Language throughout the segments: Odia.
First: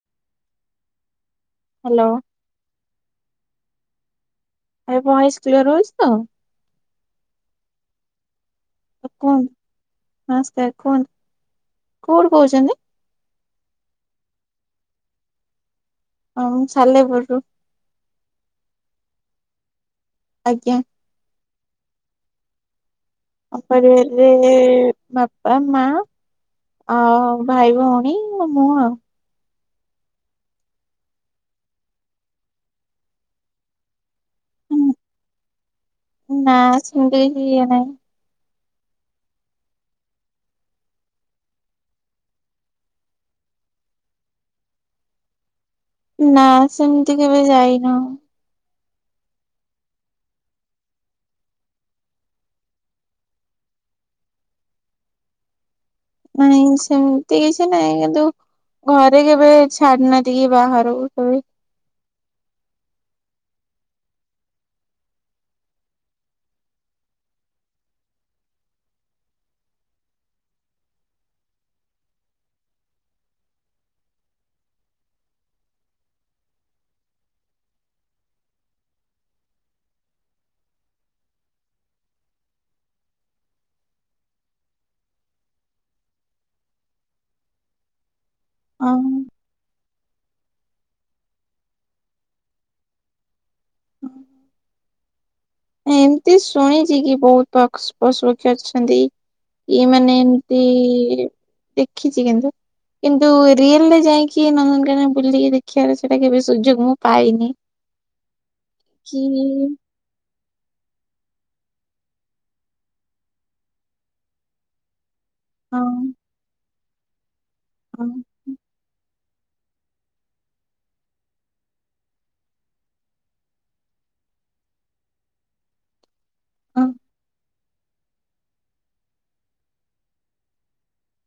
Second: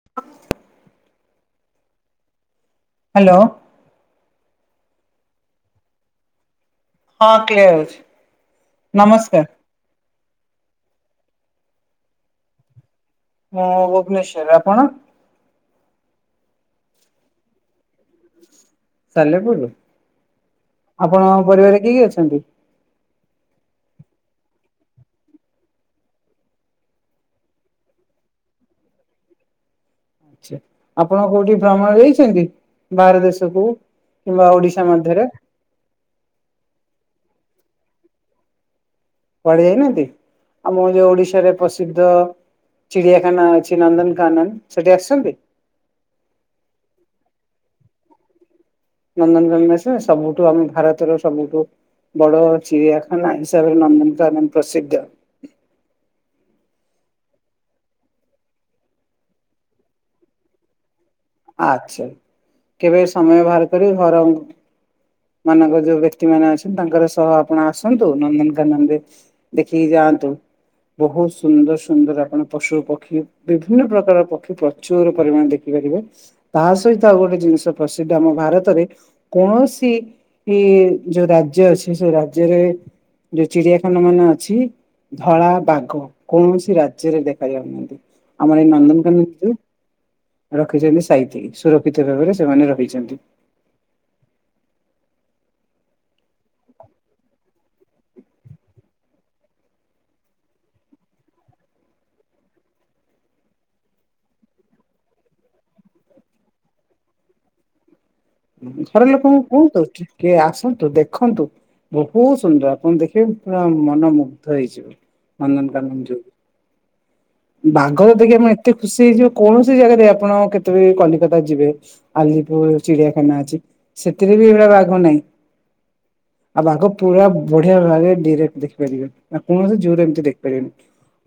[inaudible] ହ୍ୟାଲୋ। ହ୍ୟାଲୋ। ଭଏସ କ୍ଲିୟର ରହୁଛି ତ? ହଁ କ୍ଲିୟର ଅଛି। ନମସ୍କାର। କୁହନ୍ତୁ ନମସ୍କାର କୁହନ୍ତୁ କୋଉଠୁ କହୁଛନ୍ତି? ମୁଁ ଭୁବନେଶ୍ଵର ଆପଣ? ହଁ ମୁଁ ସାଲେପୁର ରୁ। ସାଲେପୁର ରୁ। ଆଜ୍ଞା। ଆପଣଙ୍କ ପରିବାରରେ କିଏ କିଏ ଅଛନ୍ତି? ଆମ ପରିବାର ରେ ବାପା ମାଆ ଆଉ ଭାଇ ଭଉଣୀ ମୁଁ ଆଉ। ଆଛା ଆପଣ କୋଉଠି ଭ୍ରମଣ ଯାଇଛନ୍ତି ବାହାର ଦେଶକୁୁ? କିମ୍ବା ଓଡିଶା ଉଁ, ମଧ୍ୟରେ? ନା ସେମିତି କିଛି ଇଏ ନାହିଁ। କୁଆଡ଼େ ଯାଇନାହାନ୍ତି ଆମର ଯୋଉ ଓଡିଶାରେ ପ୍ରସିଦ୍ଧ ଚିଡ଼ିଆଖାନା ଅଛି ନନ୍ଦନକାନନ ସେଠି ଆସିଛନ୍ତି? ନା ସେମିତି କେବେ ଯାଇନୁ। ନନ୍ଦନକାନନ ଆସିବ ସବୁଠୁ ଆମେ ଭାରତର ସବୁଠୁ ବଡ଼ ଚିଡ଼ିଆଖାନା ହିସାବରେ ନାମିତ ଏବଂ ପ୍ରସିଦ୍ଧ। ନାଇଁ ସେମିତି କିଛି ନାଇଁ କିନ୍ତୁ ଘରେ କେବେ ଛାଡ଼ି ନାହାନ୍ତି କି ବାହାରକୁ କେବେ। ଆଚ୍ଛା କେବେ ସମୟ ବାହାର କରିକରି ଘର ମାନଙ୍କ ଯୋଉ ବ୍ୟକ୍ତି ମାନେ ଅଛନ୍ତି ତାଙ୍କର ସହ ଆପଣ ଆସନ୍ତୁ ନନ୍ଦନକାନନରେ ଦେଖିକି ଯାଆନ୍ତୁ ବହୁତ ସୁନ୍ଦର ସୁନ୍ଦର ଆପଣ ପଶୁ ପକ୍ଷୀ ବିଭିନ୍ନ ପ୍ରକାର ପକ୍ଷୀ ପ୍ରଚୁର ପରିମାଣ ଦେଖିପାରିବେ। ତାହା ସହିତ ଆଉ ଗୋଟେ ଜିନିଷ ପ୍ରସିଦ୍ଧ ଆମ ଭାରତରେ। କୌଣସି ଇ ଯୋଉ ରାଜ୍ୟ ଅଛି ସେ ରାଜ୍ୟରେ ଯୋଉ ଚିଡ଼ିଆଖାନା ମାନ ଅଛି। ଧଳା ବାଘ କୌଣସି ରାଜ୍ୟରେ ଦେଖା ଯାଉନାହାନ୍ତି ଆମର ଏଇ ଅ, ନନ୍ଦନକାନନ ଭିତରେ ରଖିଛନ୍ତି ସାଇତିକି ସୁରକ୍ଷିତ ଭାବରେ ସେମାନେ ରହିଛନ୍ତି। ଏମତି ଶୁଣିଛି କି ବହୁତ ପକ୍ସ୍ ପଶୁ ପକ୍ଷୀ ଅଛନ୍ତି। ଇ ମାନେ ଏମିତି ଦେଖିଛି କିନ୍ତୁ। କିନ୍ତୁ ରିଅଲରେ ଯାଇକି ନନ୍ଦନକାନନ ବୁଲିକି ଦେଖିବାର ସେଇଟା କେବେ ସୁଯୋଗ ମୁଁ ପାଇନି। [inaudible] ଘର କି ଲୋକଙ୍କୁ କୁହନ୍ତୁ ଟିକେ ଆସନ୍ତୁ ଦେଖନ୍ତୁ। ବୋହୁତ ସୁନ୍ଦର ଆପଣ ଦେଖିବେ ପୁରା ମନ ମୁୁଗ୍ଧ ହେଇଯିବ। ହଁ ନନ୍ଦନକାନନ ଯୁ କୁ ଉଁ ବାଘ ହଁ। କୁ ଦେଖିବା ପାଇଁ ଏତେ ଖୁସି ହେଇଯିବେ କୌଣସି ଜାଗାରେ ଆପଣ କେତେବେଳେ କଲିକତା ଯିବେ ଆଲିପୁର ଚିଡ଼ିଆ ଖାନା ଅଛି ସେଥିରେ ବି ଏଭଳିଆ ବାଘ ନାହିଁ। ଆଉ ବାଘ ହଁ ପୁରା ବଢ଼ିଆ ଭାବେ ଡିରେକ୍ଟ ଦେଖିପାରିବେ ଆପଣ କୌଣସି ଯୁ ରେ ଏମିତି ଦେଖିପାରିବେନି।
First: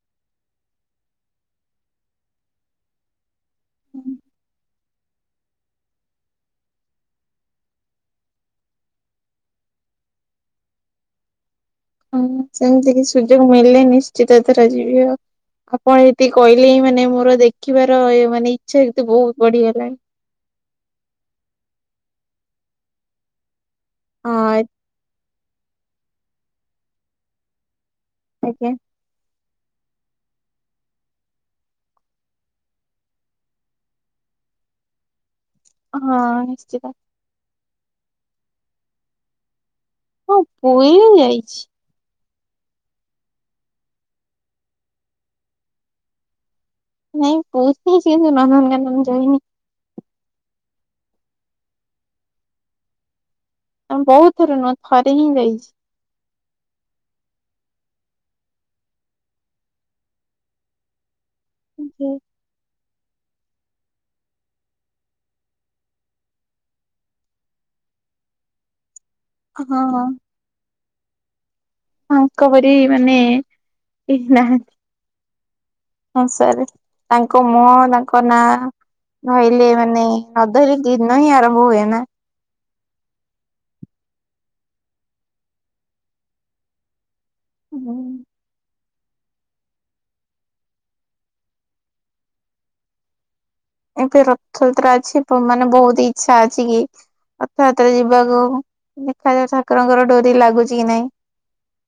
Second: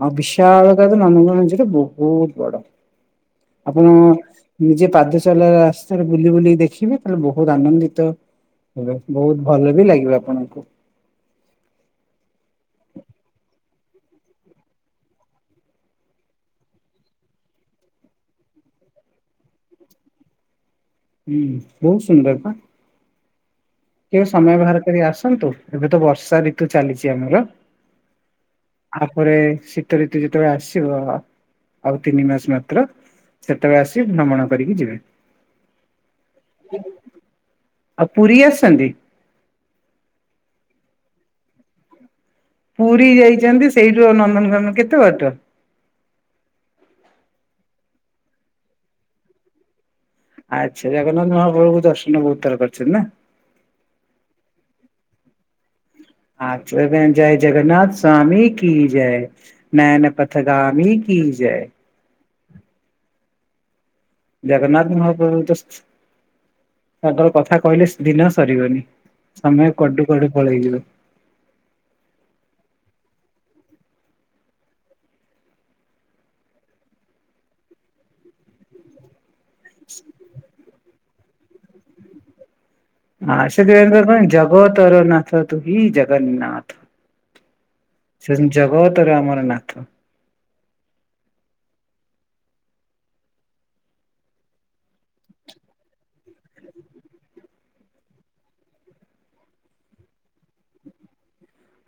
ଆଉ ବିଶାଳ [unintelligible] ନନ୍ଦନ ଯୁ ତ ବୋହୁତ ବଡ଼। ଆପଣ ନିଜେ ପାଦ ଚାଲା ରାସ୍ତାରେ ବୁଲି ବୁଲିକି ଦେଖି ଖିବେ ତାହେଲେ ବୋହୁତ ଆନନ୍ଦିତ ହେବେ ବହୁତ ଭଲ ବି ଲାଗିବ ଆପଣଙ୍କୁ। ହଁ ସେମିତି କି ସୁଯୋଗ ମିଳିଲେ ନିଶ୍ଚିତ ଏଥର ଯିବି ଆଉ। ଆପଣ ଯେତିକି କହିଲେ ହିଁ ମାନେ ମୋର ଦେଖିବାର ଏ ମାନେ ଇଚ୍ଛା ସେତେ ବୋହୁତ ବଢି଼ଗଲାଣି। ହୁଁ ବୋହୁତ ସୁନ୍ଦର ପା। କେବେ ସମୟ ହଁ ବାହାର କରି ଆସନ୍ତୁ ଏବେ ତ ବର୍ଷା ଋତୁ ଚାଲିଛି ଆମର। ଆଜ୍ଞା। ଆପରେ ଶୀତ ଋତୁ ଯେତେବେଳେ ଆସିବ ଆଉ ତିନି ମାସ ମାତ୍ର ସେତେବେଳେ ଆସି ଭ୍ରମଣ କରିକି ଯିବେ। ଅ ହଁ ନିଶ୍ଚିତ। ଆଉ ପୁରୀ ଆସିଛନ୍ତି? ହଁ ପୁରୀ ମୁଁ ଯାଇଛି। ପୁରୀ ଯାଇଛନ୍ତି ସେଇଠୁ ଆଉ ନନ୍ଦନକନ କେତେ ବାଟ? ନାଇଁ କହୁଛି ସେ ନନ୍ଦନକାନନ ଯାଇନି। ଆଚ୍ଛା [unintelligible] ମହାପ୍ରଭୁଙ୍କୁ ଦର୍ଶନକୁ ତାହେଲେ କରିଛନ୍ତି ନା ଆମେ ବହୁତ ଥର ନୁହଁ ଥରେ ହିଁ ଯାଇଛି। ଆଛା ଜୟ ଜଗନ୍ନାଥ ସ୍ୱାମୀ କି ଜୟ। ନୟନ ପଥଗାମି କି ଜୟ। କି। ଜଗନ୍ନାଥ ମହାପଭୁ ତ ତାଙ୍କର କଥା କହିଲେ ଦିନ ସରିବନି। ସମୟ ହଁ। କୁଆଡୁ କୁଆଡେ ପଳେଇଯିବ। ତାଙ୍କପରି ମାନେ ନାହାନ୍ତି। ସଂସାରେ ତାଙ୍କ ମୁହଁ ତାଙ୍କ ନା ଧହିଲେ ମାନେ ନ ଧଇଲେ ଦିନ ହିଁ ଆରମ୍ଭ ହୁଏ ନା। ହଁ [unintelligible] ଜଗ ତର ନାଥ ତୁ ହି ଜଗନ୍ନାଥ। ହୁଁ। ସେ ଜଗତରେ ଆମର ନାଥ। ଏବେ ରଥଯାତ୍ରା ଅଛି ମାନେ ବହୁତ ଇଛା ଅଛି କି ରଥଯାତରେ ଯିବାକୁ ଦେଖାଯାାଉ ଠାକୁରଙ୍କର ଡୋରି ଲାଗୁଛି କି ନାଇଁ।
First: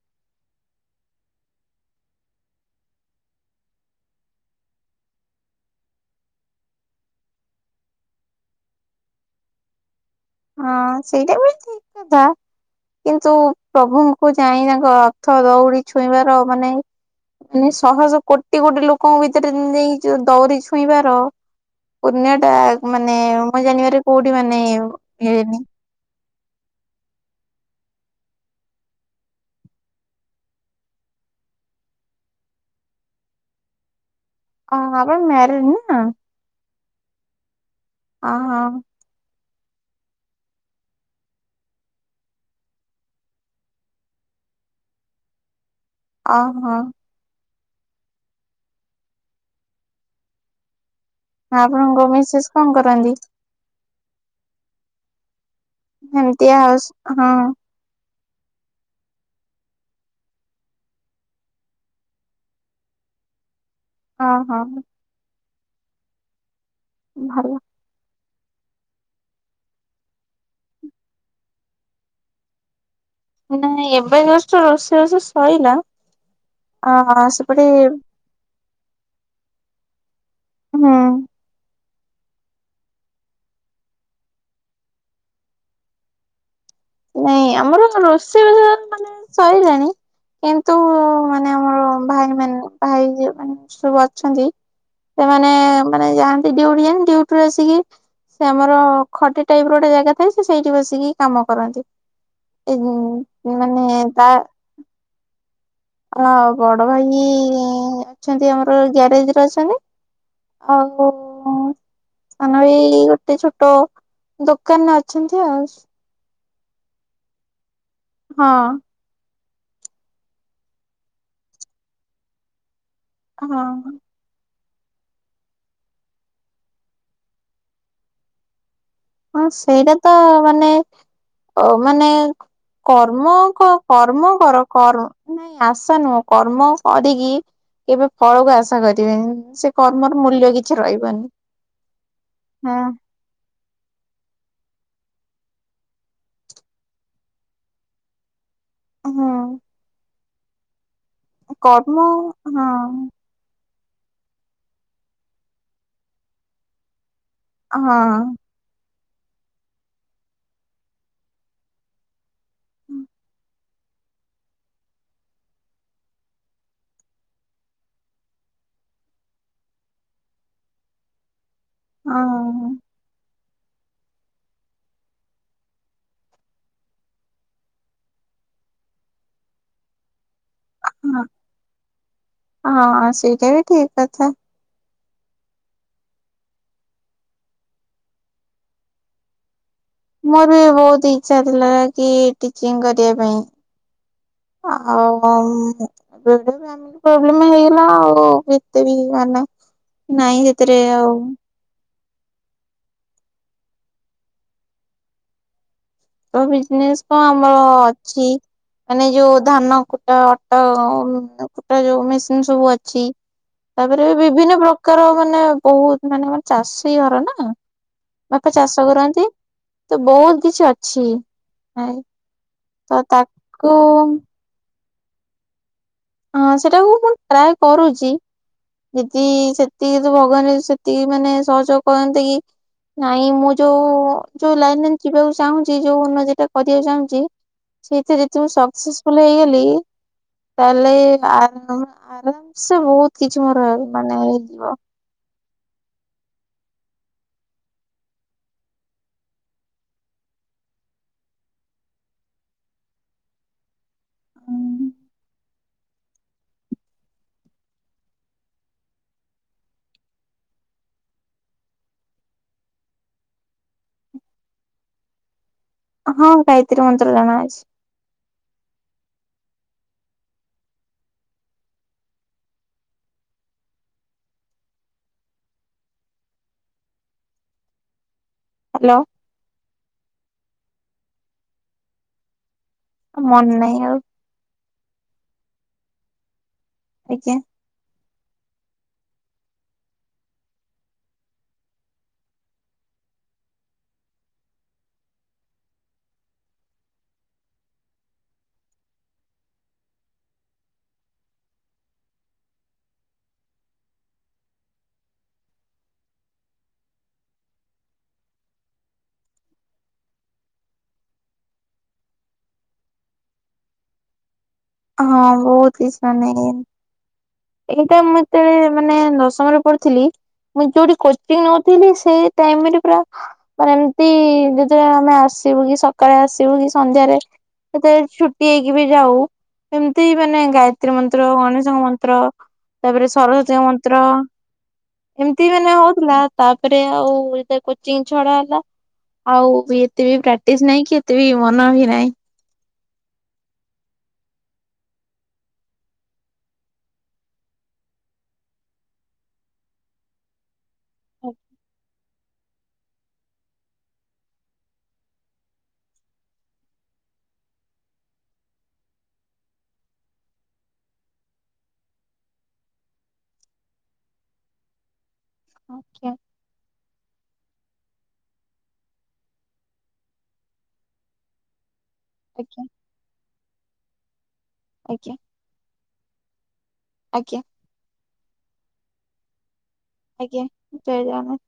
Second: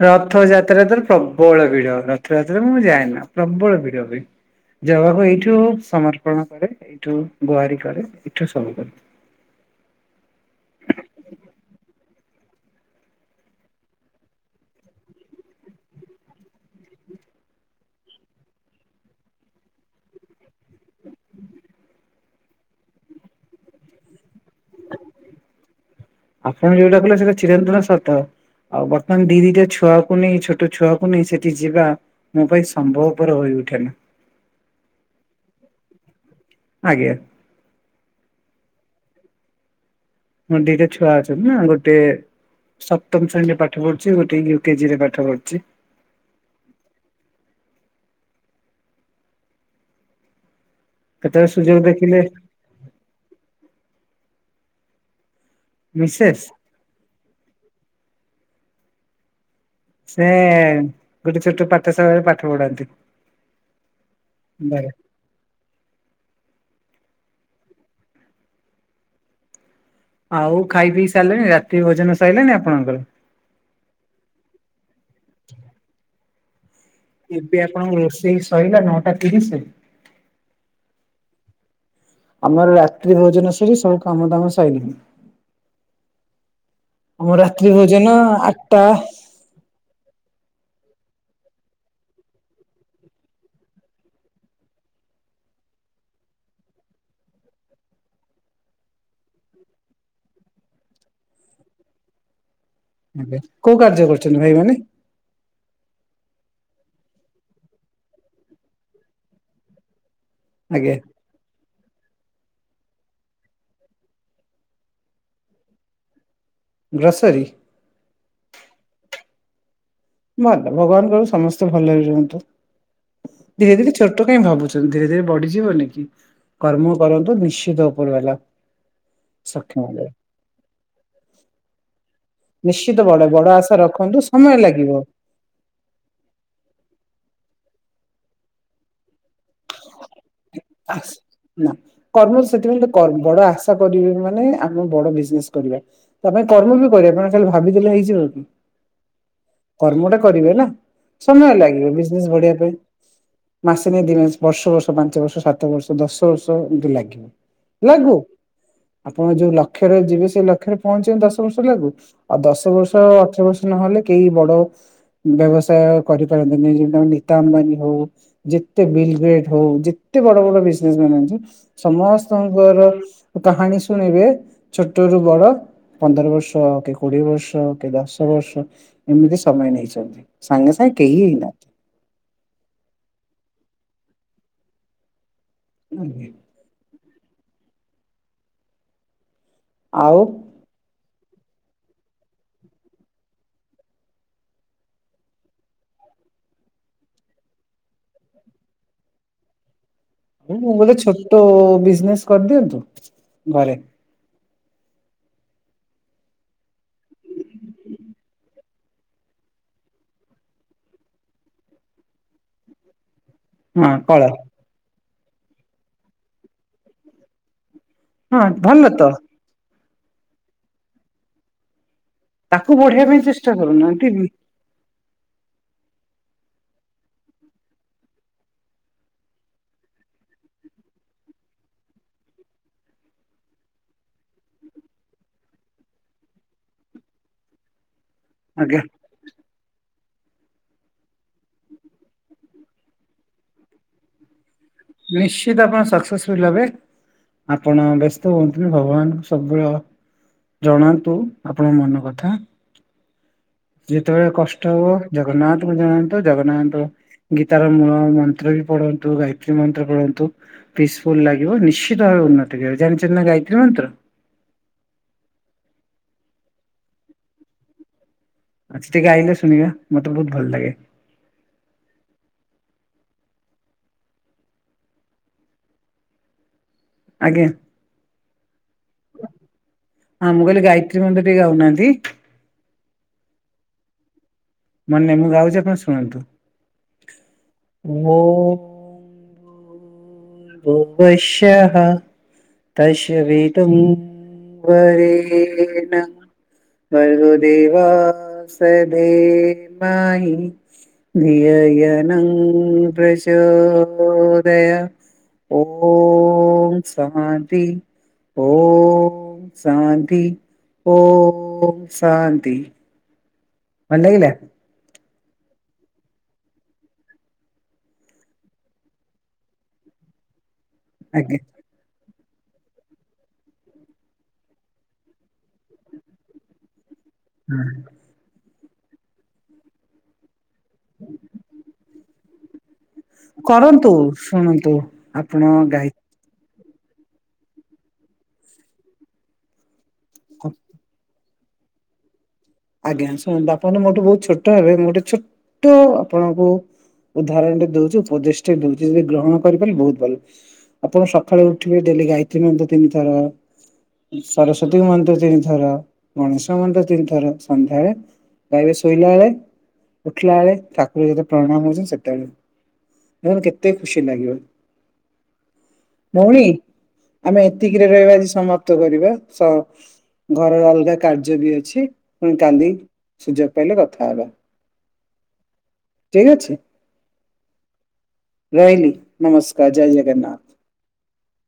ରଥଯାତ୍ରା ତାର ପ୍ରବଳ ଭିଡ ରଥଯାତ୍ରା ମୁଁ ଯାଏନା ପ୍ରବଳ ଭିଡ ହୁଏ। ଜଗାକୁ ଏଇଠୁ ସମର୍ପଣ କରେ। ଏଇଠୁ ଗୁହାରି କରେ ଏଇଠୁ ସବୁ କରେ। ହଁ ସେଇଟା ବି ଠିକ କଥା। କିନ୍ତୁ ପ୍ରଭୁଙ୍କୁ ଯାଇ ତାଙ୍କ ରଥ ଦଉଡି ଛୁଇଁବାର ମାନେ ମାନେ ଶହ ଶହ କୋଟି କୋଟି ଲୋକଙ୍କ ଭିତରେ ଯାଇକି ଦଉଡି ଛୁଇଁବାର ପୁଣ୍ୟ ଟା ମାନେ ମୁ ଜାଣିବାର କୋଉଠି ମାନେ ମିଳେନି। ଆପଣ ଯୋଉଟା କଲେ ସେଇଟା ଚିରନ୍ତନ ସତ। ଆଉ ବର୍ତ୍ତମାନ ଦି ଦିଟା ଛୁଆକୁ ନେଇ ଛୋଟ ଛୁଆକୁ ନେଇ ସେଠି ଯିବା ମୋ ପାଇଁ ସମ୍ଭବପର ହୋଇ ଉଠେ ନା। ଅ ଆପଣ ମ୍ୟାରେଡ୍ ନା? ଆଜ୍ଞା। ହ ହଁ। ମୋର ଦିଟା ଛୁଆ ଅଛନ୍ତି ନା ଗୋଟେ ସପ୍ତମ ଶ୍ରେଣୀରେ ପାଠ ପଢ଼ୁଛି ଗୋଟେ ୟୁକେଜିରେ ପାଠ ପଢୁଛି। ଓହୋ। କେତେବେଳେ ସୁଯୋଗ ଆପଣଙ୍କ ଦେଖିଲେ ମିସେସ୍ କଅଁ କରନ୍ତି? ମିସେସ୍ ଏମିତିଆ ଆଉ ହଁ। ସେ ଗୋଟେ ଛୋଟ ପାଠସାଳରେ ପାଠ ପଢାନ୍ତି। ହଁ ହଁ। ଘରେ। ଭଲ। ଆଉ ଖାଇ ପିଇ ସାରିଲେଣି ରାତି ଭୋଜନ ସାଇଲେଣିି ଆପଣଙ୍କର। ନାଇଁ ଏବେ ଜଷ୍ଟ ରୋଷେଇ ବାସ ସଇଲା ଆ ଏବେ ସେପଟେ ଆପଣଙ୍କ ରୋଷେଇ ସଇଲା ନଅଟା ତିରିଶରେ? ହଁ। ଆମର ରାତ୍ରି ଭୋଜନ ସରି ସବୁ କାମ ଦାମ ସଇଲୀଣି। ଆମ ନାଇଁ ରାତ୍ରି ଆମର ଭୋଜନ ରୋଷେଇବାସ ଆଠଟା। ମାନେ ସଇଲାଣି? କିନ୍ତୁ ମାନେ ଆମର ଭାଇ ମାନ ଭାଇ ମାନେ ସବୁ ଅଛନ୍ତି ସେମାନେ ମାନେ ଯାଆନ୍ତି [inaudible] ଯା ଡଟିୁ ଆସିକି ସେ ଆମର ଖଟି ଟାଇପ ର ଗୋଟେ ଜାଗା ଥାଏ ସେ ସେଇଠି ବସିକି କାମ କରନ୍ତି। କୋଉ ମାନେ କାର୍ଯ୍ୟ କରୁଛନ୍ତି ଭାଇମାନେ? ହଁ ବଡ ଭାଇ ଅଛନ୍ତି ଆମର ଗ୍ୟାରେଜ ରେ ଅଛନ୍ତି। ଆଜ୍ଞା [unintelligible] [inaudible] ଏଇ ଗୋଟେ ଛୋଟ ଦୋକାନରେ ଅଛନ୍ତି ଆଉ। ଗ୍ରୋସରି? ହଁ। ଭଲ ଭଗବାନଙ୍କ ସମସ୍ତେ ଭଲରେ ରୁହନ୍ତୁ ଧୀରେ ହଁ ଧୀରେ ଛୋଟ କାଇହିଁ ଭାବୁଛନ୍ତି ଧୀରେ ଧୀରେ ବଢିଯିବନି କର୍ମ କରନ୍ତୁ ନିଶ୍ଚିତ ଉପର ବାଲା ହଁ ସକ୍ଷମ ସେଇଟା ଦେବେ। ତ ମାନେ ଅ ମାନେ ନିଶ୍ଚିତ ବଡ କର୍ମ ବଡ କ ଆଶା ରଖନ୍ତୁ କର୍ମ ସମୟ କର ଲାଗିବ କର୍ମ ଆଶା ନୁହଁ କର୍ମ କରିକି କେବେ ଫଳକୁ ଆଶା କରିବେନି ସେ କର୍ମର ମୂଲ୍ୟ କିଛି ରହିବନି। କର୍ମ ହଁ। ସେଥିପାଇଁ ତ କର ବଡ ଆସ କରିବେନି ମାନେ ଆମେ ବଡ ବିଜନେସ କରିବା। ତା ପାଇଁ କର୍ମ ବି କରିବା ଖାଲି ଭାବିଦେଲେ ହେଇଯିବ କି? ହୁଁ। କର୍ମ ଟା କରିବେ ନା ସମୟ ଲାଗିବ କର୍ମ ବିଜନେସ ବଢିବା ହଁ ପାଇଁ। ମାସେ ନେଇ ଦ ବର୍ଷ ବର୍ଷ ପାଞ୍ଚ ବର୍ଷ ସାତ ବର୍ଷ ଦଶ ବର୍ଷ ଏମତି ଲାଗିବ ଲାଗୁ। ହଁ। ଆପଣ ଯୋଉ ଲକ୍ଷ୍ୟରେ ଯିବେ ସେଇ ଲକ୍ଷ୍ୟରେ ପହଞ୍ଚିବ ଦଶ ବର୍ଷ ଲାଗୁ। ଆଉ ଦଶ ବର୍ଷ ଅଠର ବର୍ଷ ନହେଲେ କେହି ବଡ ବ୍ୟବସାୟ କରିପାରନ୍ତିନି ଯେମିତି ଆମ ନୀତା ଅମ୍ବାନୀ ହଉ ଯେତେ ବିଲଗ୍ରେଟ ହଉ ଯେତେ ଏତେ ବଡ ବଡ ବିଜନେସ ମ ଅ ହଁ ସମସ୍ତଙ୍କର କାହାଣୀ ଶୁଣିବେ ଛୋଟରୁୁ ବଡ ପନ୍ଦର ବର୍ଷ କିଏ କୋଡିଏ ବର୍ଷ କିଏ ଦଶ ବର୍ଷ ଏମିତି ସମୟ ନେଇଛନ୍ତି। ସାଙ୍ଗେ ସାଙ୍ଗେ କେହି ନା ହଁ ସେଇଟା ବି ଠିକ କଥା। [unintelligible] ଆଉ ମୋର ବି ବହୁତ ଇଛା ଥିଲା କି ଟିଚିଂ କରିବା ପାଇଁ। ଆଉ ହଁ [inaudible] ପ୍ରବ୍ଲେମ୍ ହେଇଗଲା ଆଉ ଏତେ ବି ମାନେ ନାଇଁ ଆଉ ମୁଁ ସେଥିରେ ଗୋଟେ ଆଉ ଛୋଟ ବିଜନେସ କରିଦିଅନ୍ତୁ ଘରେ ତ ବିଜନେସ କଣ ଆମର ଅଛି। ମାନେ ଯୋଉ ଧାନ କୁଟା ଅଟା କୁଟା ଯୋଉ ମେସିନ ସବୁ ଅଛି। ହଁ ତାପରେ କଳ ବିଭିନ୍ନ ପ୍ରକାର ମାନେ ବହୁତ ମାନେ ମ ଚାଷୀ ଘର ନା। ହଁ ବାପା ଭଲ ଚାଷ ତ କରନ୍ତି ତ ବହୁତ କିଛି ଅଛି। ତାକୁ ତ ବଢେଇବା ପାଇଁ ଚେଷ୍ଟା ତାକୁ କରନ୍ତୁ। [inaudible] ହଁ ସେଟାକୁ ମୁଁ ଟ୍ରାଏ କରୁଚି। ଦିଦି ସେତିକି ତ ଭଗବାନ ସେତିକି ମାନେ ସହଯୋଗ କରନ୍ତି କି ନାଇଁ ମୁଁ ଯୋଉ ଯୋଉ ଲାଇନରେ ଯିବାକୁ ଚାହୁଁଛି ଯୋଉ ଉନ୍ନତି ଟା କରିବାକୁ ଚାହୁଁଚି ସେଇଥିରେ ଯଦି ମୁଁ ଆଜ୍ଞା ସକ୍ସେସଫୁଲ ହେଇଗଲି ଆରାମ ସେ ବହୁତ କିଛି ମୋର ମାନେ ହେଇଯିବ। ନିଶ୍ଚିତ ଆପଣ ସକ୍ସେସଫୁଲ ହେବେ। ଆପଣ ବ୍ୟସ୍ତ ହୁଅନ୍ତୁନି ଭଗବାନଙ୍କୁ ସବୁବେଳ ଜଣାନ୍ତୁ ଆପଣଙ୍କ ମନ କଥା। ଯେତେବେଳେ କଷ୍ଟ ହବ ଜଗନ୍ନାଥ ଜଣା ଜଗନ୍ନାଥ ଗୀତାର ମୂଳ ମନ୍ତ୍ର ବି ପଢନ୍ତୁ ଗାଇ ଗାୟତ୍ରୀ ମନ୍ତ୍ର ପଢ଼ନ୍ତୁ ପିସଫୁଲ ଲାଗିବ ନିଶ୍ଚିତ ଭାବେ ଉନ୍ନତି କରିବ ଜାଣିଛନ୍ତି ନା ଗାୟତ୍ରୀ ମନ୍ତ୍ର? ହଁ ଗାଇତ୍ରୀ ମନ୍ତ୍ର ଜଣା ଅଛି। ଆଛା ଟିକେ ଗାଇଲେ ଶୁଣିବା ମତେ ବହୁତ ଭଲ ଲାଗେ। ଆଜ୍ଞା। ହ୍ୟାଲୋ ହଁ ମୁଁ କହିଲି ଗାୟତ୍ରୀ ମନ୍ତ୍ର ଟିକେ ଗାଉନାହାନ୍ତି। ମନ ନାହିଁ ଆଉ। ମାନେ ନାଇଁ ମୁଁ ଗାଉଚି ଆପଣ ଶୁଣନ୍ତୁ। ଆଜ୍ଞା। ଓଁ ଭୁଵଃ ସ୍ୟାହା ତଶ ବିଦୁମ୍ ବରେନା ଭର୍ଗୋ ଦେବସ୍ୟ ଧିମହୀ ଧିୟୋୟୋନ୍ ପ୍ରଚୋଦୟା ଓଁ ସହାନ୍ତି। ଓଁମ୍ ଶାନ୍ତି ଓଁମ୍ ଶାନ୍ତି। ଭଲ ଲାଗିଲା? ହଁ ବହୁତ ଇଛା ନାଇଁ। ଏଇଟା ମୁଁ ଯେତେଳେ ମାନେ ଦଶମରେ ପଢିଥିଲି ମୁଁ ଯୋଉଠି ଆଜ୍ଞା କୋଚିଂ ନୋଉ ଥିଲି ସେ ଟାଇମର ପୁରା ମାନେ ଏମିତି ଯେତେବେଳେ ଆମେ ଆସିବୁ କି ସକାଳେ ଆସିବୁ କି ସନ୍ଧ୍ୟାରେ ସେତେଲେ ଛୁଟି ହେଇକି ବି ଯାଉ ଏମିତି ମାନେ ଗାୟତ୍ରୀ ମନ୍ତ୍ର ଗଣେଶଙ୍କ ମନ୍ତ୍ର ତାପରେ ସରସ୍ଵତୀ କରନ୍ତୁ ମନ୍ତ୍ର ଶୁଣନ୍ତୁ ଆପଣ ଏମିତି ମାନେ ଗାଇ ହଉଥିଲା ତାପରେ ଆଉ ଯେତେଲେ କୋଚିଂ ଛଡା ହେଲା ଆଉ ବି ଏତେ ବି ପ୍ରାକ୍ଟିସ ନାଇଁ କି ଏତେ ବି ମନ ବି ନାଇଁ। ଆଜ୍ଞା ଶୁଣନ୍ତୁ ଆପଣ ମୋଠୁ ବହୁତ ଛୋଟ ହେବେ ମୁଁ ଗୋଟେ ଛୋଟ ଆପଣଙ୍କୁ ଉଦାହରଣ ଟେ ଦଉଚି ଉପଦେଶ ଟେ ଦଉଚି ଯଦି ଗ୍ରହଣ କରିପାର ବହୁତ ଭଲ। ଆପଣ ସକାଳେ ଉଠିବେ ଡେଲି ଗାୟତ୍ରୀ ମନ୍ତ୍ର ତିନିଥର ସରସ୍ଵତୀଙ୍କ ମନ୍ତ୍ର ତିନି ଥର ଗଣେଶଙ୍କ ମନ୍ତ୍ର ତିନିଥର ସନ୍ଧ୍ୟାବେଳେ ଗାଇବେ ଶୋଇଲା ବେଳେ ଉଠିଲା ବେଳେ ଠାକୁର ଯେତେ ପ୍ରଣାମ ହଉଛନ୍ତି ସେତେବେଳେ। ଧର କେତେ ଖୁସି ଲାଗିବ ଆଜ୍ଞା ଭଉଣୀ? ଆମେ ଏତିକିରେ ରହିବା ଆଜି ସମାପ୍ତ କରିବା ସ ଘରର ଅଲଗା କାର୍ଯ୍ୟ ବି ଅଛି। ପୁଣି ଆଜ୍ଞା କାଲି ସୁଯୋଗ ପାଇଲେ କଥା ହବା। ଆଜ୍ଞା। ଠିକ୍ ଅଛି। ଆଜ୍ଞା। ରହିଲି ନମସ୍କାର ଜୟ ଜଗ ଆଜ୍ଞା ଜୟ ଜଗନ୍ନାଥ।